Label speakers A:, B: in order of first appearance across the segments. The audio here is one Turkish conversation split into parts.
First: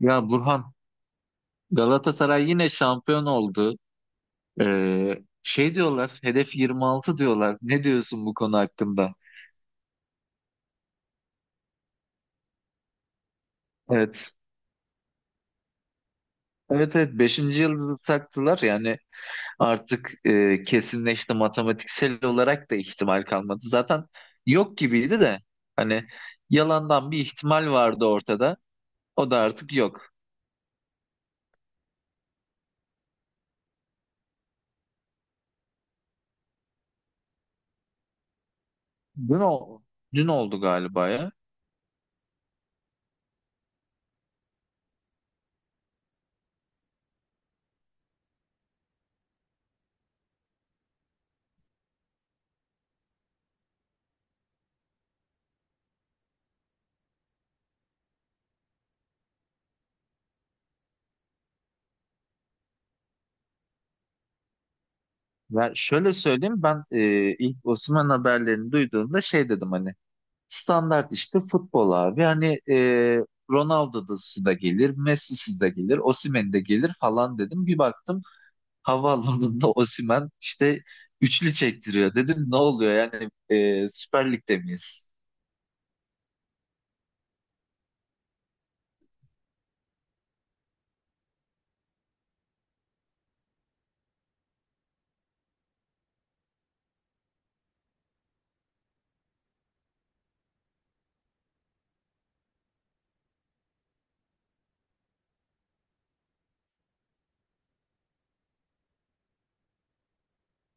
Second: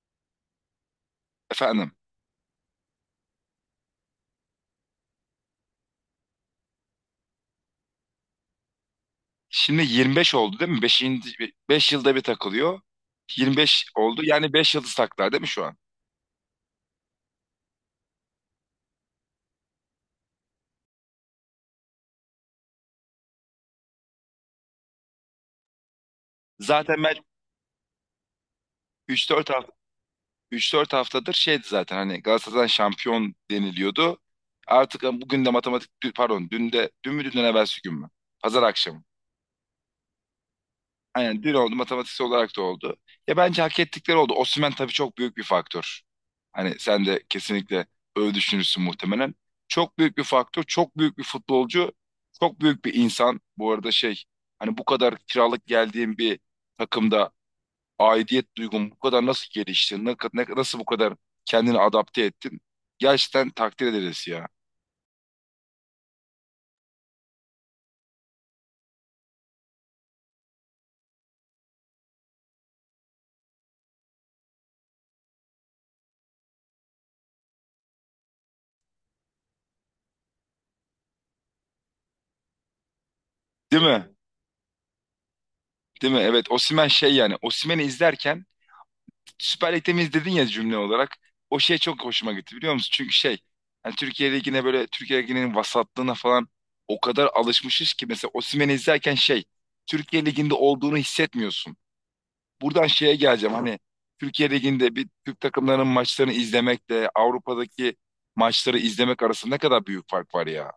A: Ya Burhan,
B: Efendim.
A: Galatasaray yine şampiyon oldu. Diyorlar, hedef 26 diyorlar. Ne diyorsun bu konu hakkında?
B: Şimdi 25 oldu değil mi? 5 yılda bir takılıyor. 25 oldu.
A: Evet.
B: Yani 5 yıldız taklar değil mi şu an?
A: Evet, evet, beşinci yıldızı taktılar yani artık kesinleşti, matematiksel olarak da ihtimal kalmadı. Zaten yok gibiydi de hani
B: Zaten
A: yalandan
B: ben
A: bir ihtimal vardı ortada.
B: üç
A: O da
B: dört hafta
A: artık yok.
B: üç dört haftadır şeydi zaten hani Galatasaray'dan şampiyon deniliyordu. Artık bugün de matematik pardon dün de dün mü dünden evvelsi gün mü? Pazar akşamı.
A: Dün, o, dün oldu galiba ya.
B: Aynen dün oldu, matematiksel olarak da oldu. Ya bence hak ettikleri oldu. Osimhen tabii çok büyük bir faktör. Hani sen de kesinlikle öyle düşünürsün muhtemelen. Çok büyük bir faktör, çok büyük bir futbolcu, çok büyük bir insan. Bu arada şey, hani bu kadar kiralık geldiğim bir takımda aidiyet duygun bu kadar nasıl gelişti? Nasıl bu kadar kendini adapte ettin? Gerçekten takdir ederiz ya.
A: Ya şöyle söyleyeyim ben, ilk Osimhen haberlerini duyduğumda dedim hani. Standart işte futbol abi. Hani Ronaldo'su da gelir, Messi'si de gelir, Osimhen de gelir falan dedim. Bir baktım havaalanında Osimhen işte üçlü çektiriyor. Dedim ne oluyor yani,
B: Değil mi?
A: Süper Lig'de miyiz?
B: Değil mi? Evet, Osimhen şey, yani Osimhen'i izlerken Süper Lig'de miyiz dedin ya, cümle olarak. O şey çok hoşuma gitti, biliyor musun? Çünkü şey, hani Türkiye Ligi'ne, böyle Türkiye Ligi'nin vasatlığına falan o kadar alışmışız ki mesela Osimhen'i izlerken şey, Türkiye Ligi'nde olduğunu hissetmiyorsun. Buradan şeye geleceğim, hani Türkiye Ligi'nde bir Türk takımlarının maçlarını izlemekle Avrupa'daki maçları izlemek arasında ne kadar büyük fark var ya.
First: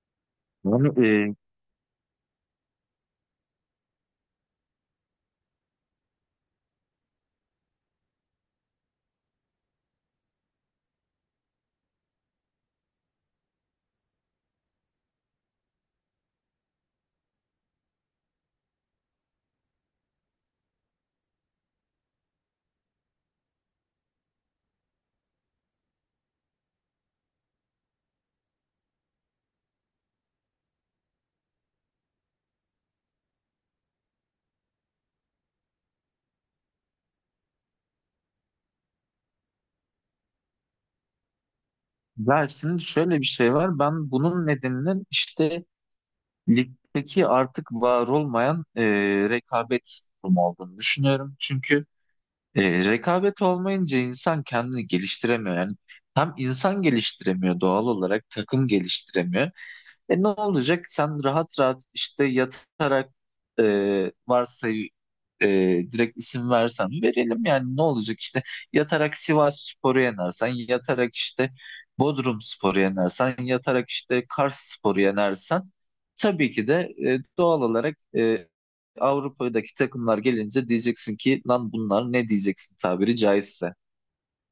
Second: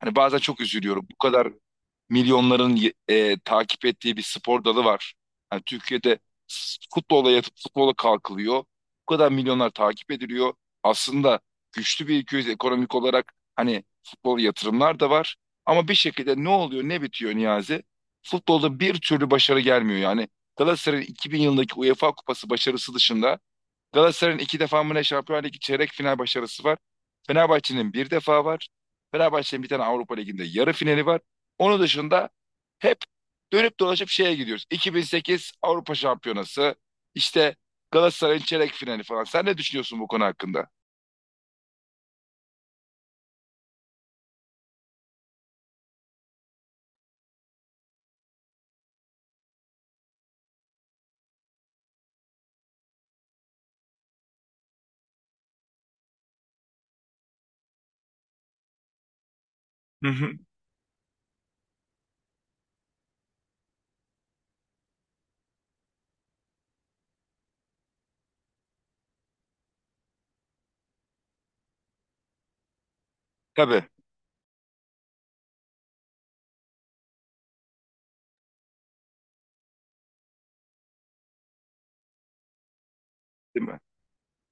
B: Hani bazen çok
A: Yani,
B: üzülüyorum. Bu
A: e,
B: kadar milyonların takip ettiği bir spor dalı var. Hani Türkiye'de futbola yatıp futbola kalkılıyor. Bu kadar milyonlar takip ediliyor. Aslında güçlü bir ülkeyiz ekonomik olarak. Hani futbol yatırımlar da var. Ama bir şekilde ne oluyor ne bitiyor Niyazi? Futbolda bir türlü başarı gelmiyor yani. Galatasaray'ın 2000 yılındaki UEFA Kupası başarısı dışında Galatasaray'ın iki defa mı ne Şampiyonlar Ligi çeyrek final başarısı var. Fenerbahçe'nin bir defa var. Fenerbahçe'nin bir tane Avrupa Ligi'nde yarı finali var. Onun dışında hep dönüp dolaşıp şeye gidiyoruz. 2008 Avrupa Şampiyonası, işte Galatasaray'ın çeyrek finali falan. Sen ne düşünüyorsun bu konu hakkında?
A: ya şimdi şöyle bir şey var. Ben bunun nedeninin işte ligdeki artık var olmayan rekabet durumu olduğunu düşünüyorum. Çünkü rekabet olmayınca insan kendini geliştiremiyor. Yani hem insan geliştiremiyor doğal olarak, takım geliştiremiyor.
B: Hı
A: E, ne
B: hı.
A: olacak? Sen rahat rahat işte yatarak, e, varsayı e, direkt isim versen verelim yani ne olacak, işte yatarak Sivas Spor'u yenersen, yatarak işte Bodrum Spor'u yenersen,
B: Tabii,
A: yatarak işte Kars Spor'u yenersen tabii ki de doğal olarak Avrupa'daki takımlar gelince diyeceksin ki lan bunlar ne, diyeceksin tabiri
B: değil
A: caizse.
B: mi?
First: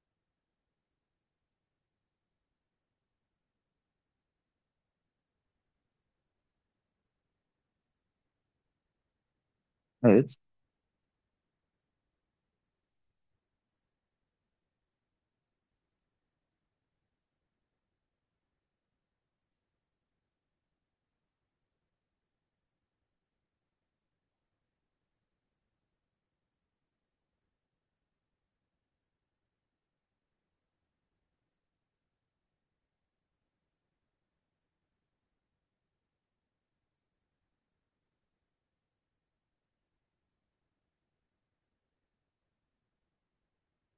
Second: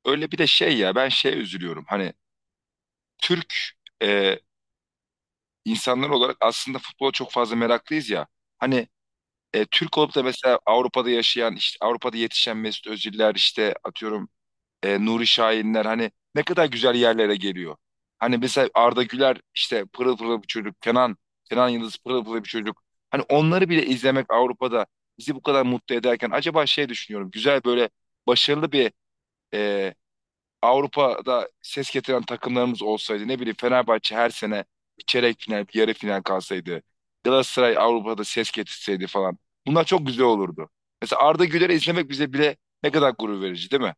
B: Öyle bir de şey ya, ben şeye üzülüyorum. Hani Türk e, insanlar olarak aslında futbola çok fazla meraklıyız ya. Hani Türk olup da
A: Evet.
B: mesela Avrupa'da yaşayan, işte Avrupa'da yetişen Mesut Özil'ler, işte atıyorum Nuri Şahinler hani ne kadar güzel yerlere geliyor. Hani mesela Arda Güler işte pırıl pırıl bir çocuk, Kenan Yıldız pırıl pırıl bir çocuk. Hani onları bile izlemek Avrupa'da bizi bu kadar mutlu ederken acaba şey düşünüyorum, güzel böyle başarılı bir e, Avrupa'da ses getiren takımlarımız olsaydı, ne bileyim Fenerbahçe her sene bir çeyrek final, bir yarı final kalsaydı. Galatasaray Avrupa'da ses getirseydi falan. Bunlar çok güzel olurdu. Mesela Arda Güler'i izlemek bize bile ne kadar gurur verici değil mi?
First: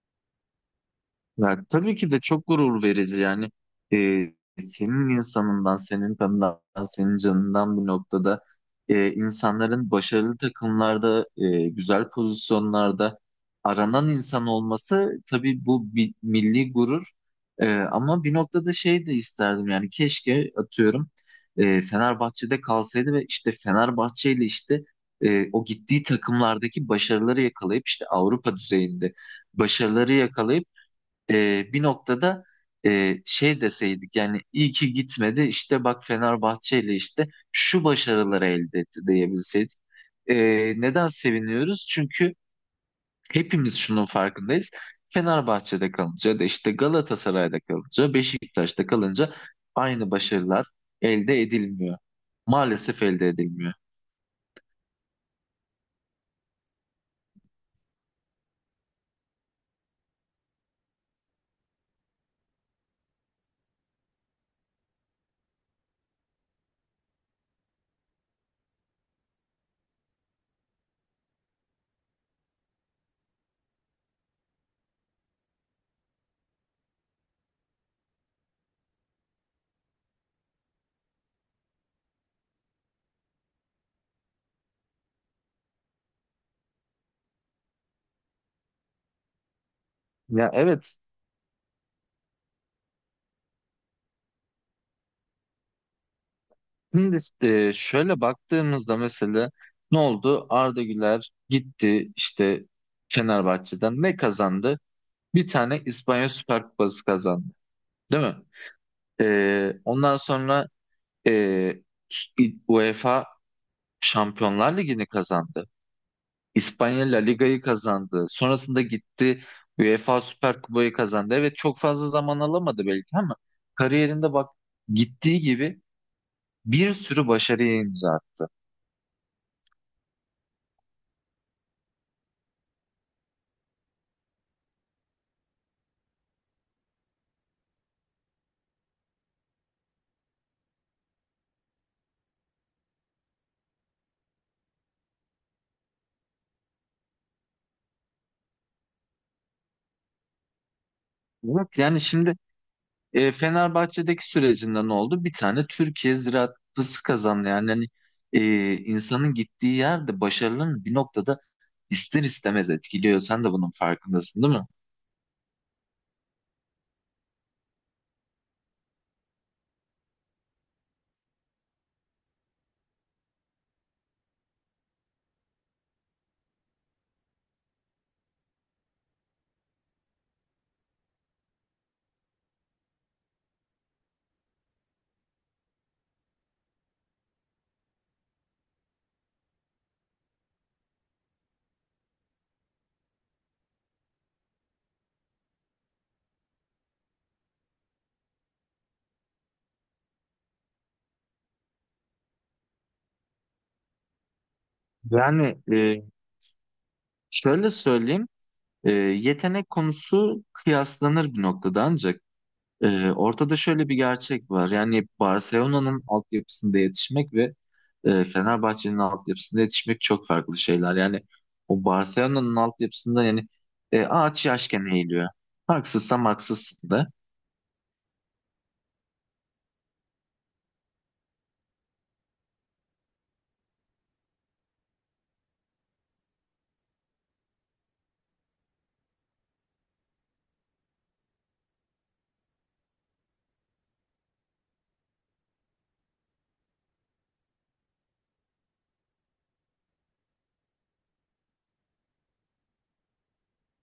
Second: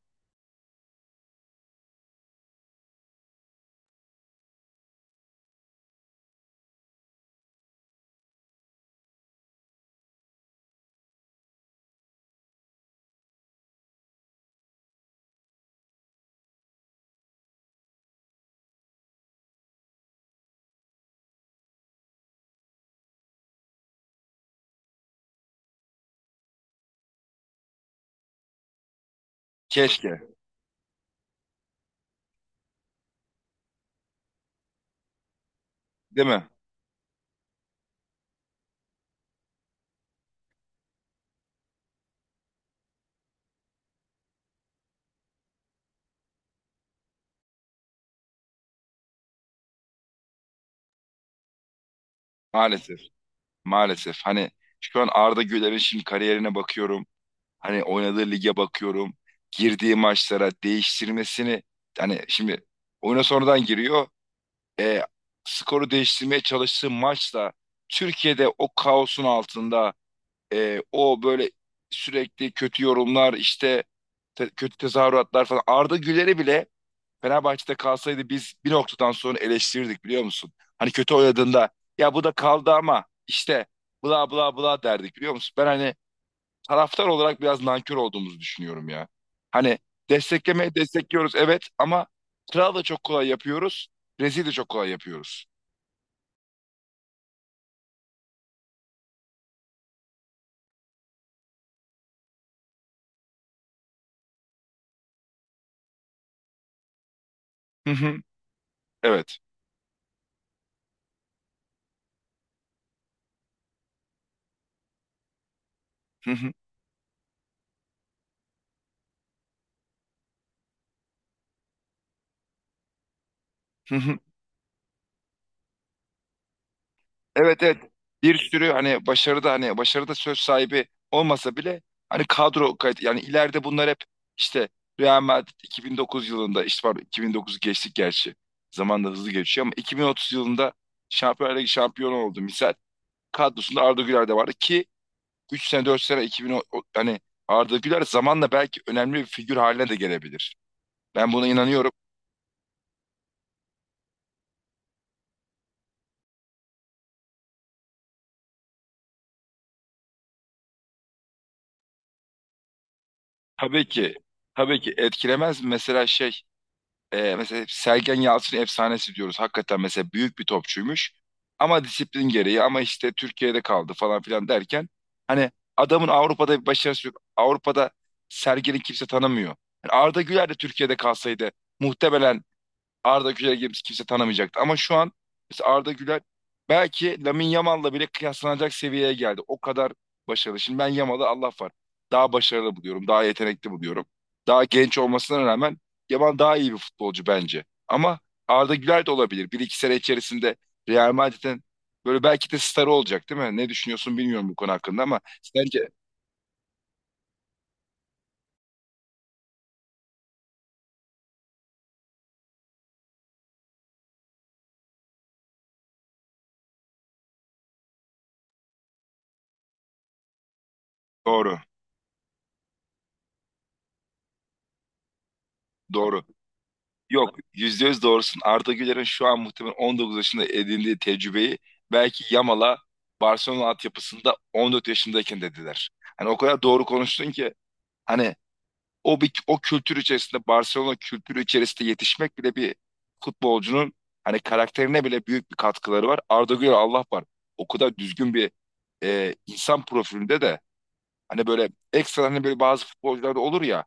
A: Ya, tabii ki de çok gurur verici yani. Ee, senin insanından, senin kanından, senin canından bu noktada insanların başarılı takımlarda, güzel pozisyonlarda aranan insan olması tabii bu bir milli gurur. Ama bir noktada şey de isterdim yani, keşke atıyorum Fenerbahçe'de kalsaydı ve işte Fenerbahçe ile işte o gittiği takımlardaki başarıları yakalayıp, işte Avrupa düzeyinde başarıları
B: Keşke,
A: yakalayıp bir noktada şey deseydik yani, iyi ki gitmedi işte, bak
B: değil mi?
A: Fenerbahçe ile işte şu başarıları elde etti diyebilseydik. E, neden seviniyoruz? Çünkü hepimiz şunun farkındayız. Fenerbahçe'de kalınca ya da işte Galatasaray'da kalınca, Beşiktaş'ta kalınca aynı başarılar elde edilmiyor.
B: Maalesef.
A: Maalesef elde edilmiyor.
B: Maalesef. Hani şu an Arda Güler'in şimdi kariyerine bakıyorum. Hani oynadığı lige bakıyorum. Girdiği maçlara değiştirmesini, hani şimdi oyuna sonradan giriyor. e, Skoru değiştirmeye çalıştığı maçla Türkiye'de o kaosun altında o böyle sürekli kötü yorumlar, işte kötü tezahüratlar falan, Arda Güler'i bile Fenerbahçe'de kalsaydı biz bir noktadan sonra eleştirirdik, biliyor musun? Hani kötü oynadığında ya bu da kaldı ama işte bla bla bla derdik, biliyor musun? Ben hani taraftar olarak biraz nankör olduğumuzu düşünüyorum ya. Hani
A: Ya
B: desteklemeye
A: evet.
B: destekliyoruz, evet, ama kral da çok kolay yapıyoruz, rezil de çok kolay yapıyoruz.
A: Şimdi şöyle baktığımızda mesela ne oldu? Arda Güler gitti işte Fenerbahçe'den. Ne kazandı? Bir tane İspanya Süper Kupası kazandı.
B: Hı hı.
A: Değil mi?
B: Evet.
A: Ondan sonra, e, UEFA Şampiyonlar Ligi'ni kazandı.
B: Hı hı.
A: İspanya La Liga'yı kazandı. Sonrasında gitti, UEFA Süper Kupayı kazandı. Evet, çok fazla zaman alamadı belki ama
B: Hı hı.
A: kariyerinde bak, gittiği gibi bir sürü
B: Evet, evet.
A: başarıya imza
B: Bir
A: attı.
B: sürü hani başarıda söz sahibi olmasa bile hani kadro kayıt, yani ileride bunlar hep işte, Real Madrid 2009 yılında işte pardon, 2009 geçtik gerçi. Zaman da hızlı geçiyor, ama 2030 yılında Şampiyonlar Ligi şampiyonu oldu misal. Kadrosunda Arda Güler de vardı ki 3 sene 4 sene 2010 hani Arda Güler zamanla belki önemli bir figür haline de gelebilir. Ben buna
A: Evet,
B: inanıyorum.
A: yani şimdi Fenerbahçe'deki sürecinde ne oldu? Bir tane Türkiye Ziraat Kupası kazandı. Yani hani, insanın gittiği yerde başarının bir noktada ister istemez etkiliyor. Sen de bunun
B: Tabii ki
A: farkındasın, değil mi?
B: tabii ki etkilemez mi? Mesela şey. Mesela Sergen Yalçın efsanesi diyoruz. Hakikaten mesela büyük bir topçuymuş. Ama disiplin gereği, ama işte Türkiye'de kaldı falan filan derken hani adamın Avrupa'da bir başarısı yok. Avrupa'da Sergen'i kimse tanımıyor. Yani Arda Güler de Türkiye'de kalsaydı muhtemelen Arda Güler gibi kimse tanımayacaktı. Ama şu an mesela Arda Güler belki Lamine Yamal'la bile kıyaslanacak seviyeye geldi. O kadar başarılı. Şimdi ben Yamal'ı, Allah var, daha başarılı buluyorum. Daha yetenekli buluyorum. Daha genç olmasına rağmen Yamal daha iyi bir futbolcu bence. Ama Arda Güler de olabilir. Bir iki sene içerisinde Real Madrid'in böyle belki de starı olacak, değil mi? Ne düşünüyorsun bilmiyorum bu konu hakkında ama
A: Yani,
B: sence
A: şöyle söyleyeyim, yetenek konusu kıyaslanır bir noktada ancak. Ortada şöyle bir gerçek var. Yani Barcelona'nın altyapısında yetişmek ve Fenerbahçe'nin altyapısında yetişmek çok farklı şeyler. Yani
B: doğru.
A: o Barcelona'nın altyapısında yani ağaç yaşken eğiliyor.
B: Doğru.
A: Haksızsam haksızsın da.
B: Yok, %100 doğrusun. Arda Güler'in şu an muhtemelen 19 yaşında edindiği tecrübeyi belki Yamal'a Barcelona altyapısında 14 yaşındayken dediler. Hani o kadar doğru konuştun ki hani o bir, o kültür içerisinde, Barcelona kültürü içerisinde yetişmek bile bir futbolcunun hani karakterine bile büyük bir katkıları var. Arda Güler, Allah var, o kadar düzgün bir insan profilinde de, hani böyle ekstra, hani böyle bazı futbolcularda olur ya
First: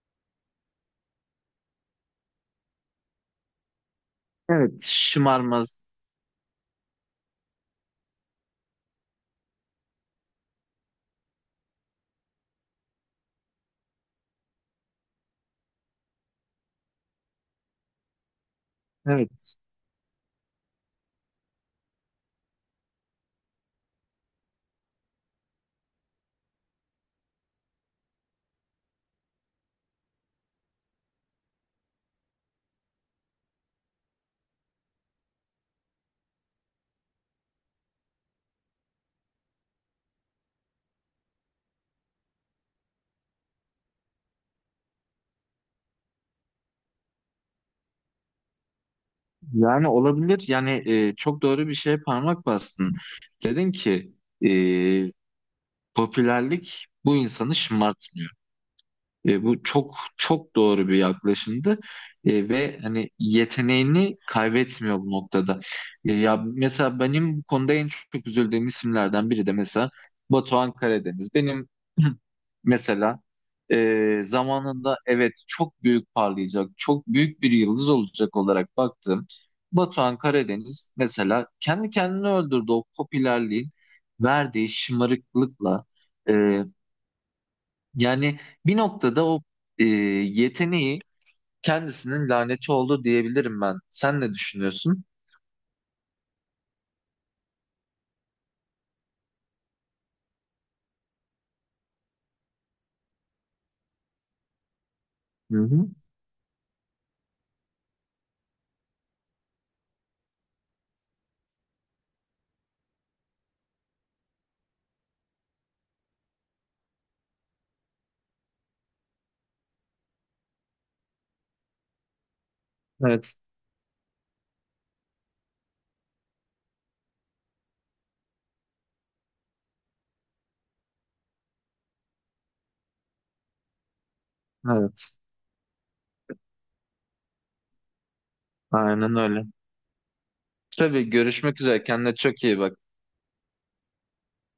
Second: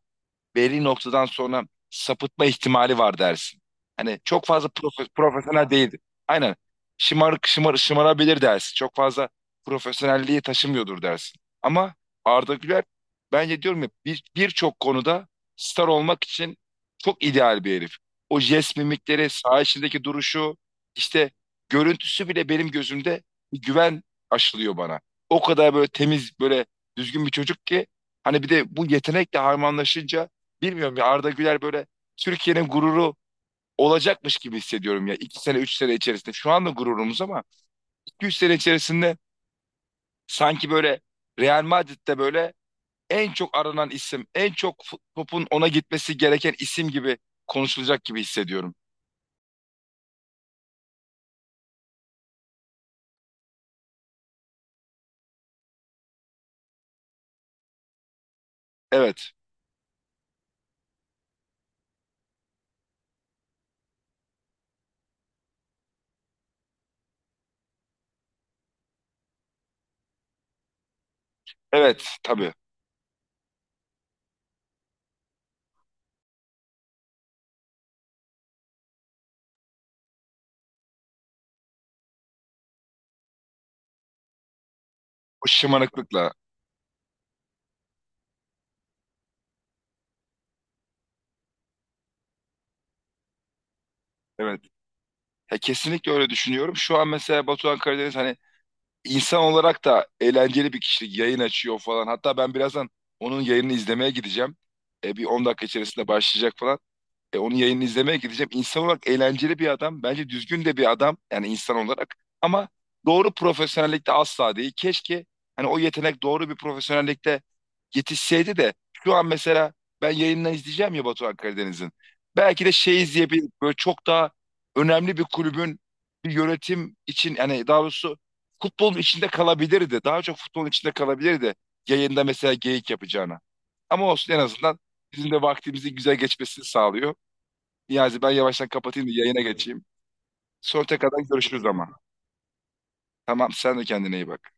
B: belli noktadan sonra sapıtma ihtimali var dersin. Hani çok fazla
A: Evet,
B: profesyonel
A: şımarmaz.
B: değildi. Aynen. Şımarabilir dersin. Çok fazla profesyonelliği taşımıyordur dersin. Ama Arda Güler bence, diyorum ya, birçok konuda star olmak için çok ideal bir herif. O jest mimikleri,
A: Evet.
B: saha içindeki duruşu, işte görüntüsü bile benim gözümde bir güven aşılıyor bana. O kadar böyle temiz, böyle düzgün bir çocuk ki hani bir de bu yetenekle harmanlaşınca, bilmiyorum ya, Arda Güler böyle Türkiye'nin gururu olacakmış gibi hissediyorum ya. İki sene, üç sene içerisinde. Şu anda gururumuz, ama iki, üç sene içerisinde sanki böyle Real Madrid'de böyle en çok aranan isim, en çok topun ona gitmesi gereken isim gibi konuşulacak gibi hissediyorum.
A: Yani olabilir. Yani çok doğru bir şeye parmak bastın. Dedin ki e, popülerlik bu insanı şımartmıyor.
B: Evet,
A: Bu çok çok doğru bir yaklaşımdı. Ve hani yeteneğini kaybetmiyor bu noktada. Ya mesela benim bu konuda en çok üzüldüğüm isimlerden biri de mesela Batuhan Karadeniz. Benim
B: evet, tabii.
A: mesela zamanında evet çok büyük parlayacak, çok büyük bir yıldız olacak olarak baktığım Batuhan Karadeniz mesela kendi kendini öldürdü o popülerliğin verdiği
B: O
A: şımarıklıkla.
B: şımarıklıkla.
A: E, yani bir noktada o yeteneği kendisinin laneti oldu diyebilirim ben. Sen ne
B: Evet.
A: düşünüyorsun?
B: Ya kesinlikle öyle düşünüyorum. Şu an mesela Batuhan Karadeniz, hani insan olarak da eğlenceli bir kişilik, yayın açıyor falan. Hatta ben birazdan onun yayınını izlemeye gideceğim. E, bir on
A: Hı
B: dakika
A: hı.
B: içerisinde başlayacak falan. E, onun yayınını izlemeye gideceğim. İnsan olarak eğlenceli bir adam. Bence düzgün de bir adam, yani insan olarak. Ama doğru profesyonellikte asla değil. Keşke hani o yetenek doğru bir profesyonellikte yetişseydi de şu an mesela, ben yayından izleyeceğim ya Batuhan Karadeniz'in, belki de şey
A: Evet,
B: izleyebilir, böyle çok daha önemli bir kulübün bir yönetim için, yani daha doğrusu, futbolun içinde kalabilirdi. Daha çok futbolun içinde kalabilirdi. Yayında mesela geyik yapacağına. Ama olsun, en azından
A: evet.
B: bizim de vaktimizi güzel geçmesini sağlıyor. Niyazi, ben yavaştan kapatayım da
A: Aynen
B: yayına
A: öyle.
B: geçeyim. Sonra
A: Tabii,
B: tekrardan
A: görüşmek
B: görüşürüz
A: üzere.
B: ama.
A: Kendine çok iyi bak.
B: Tamam, sen de kendine iyi bak.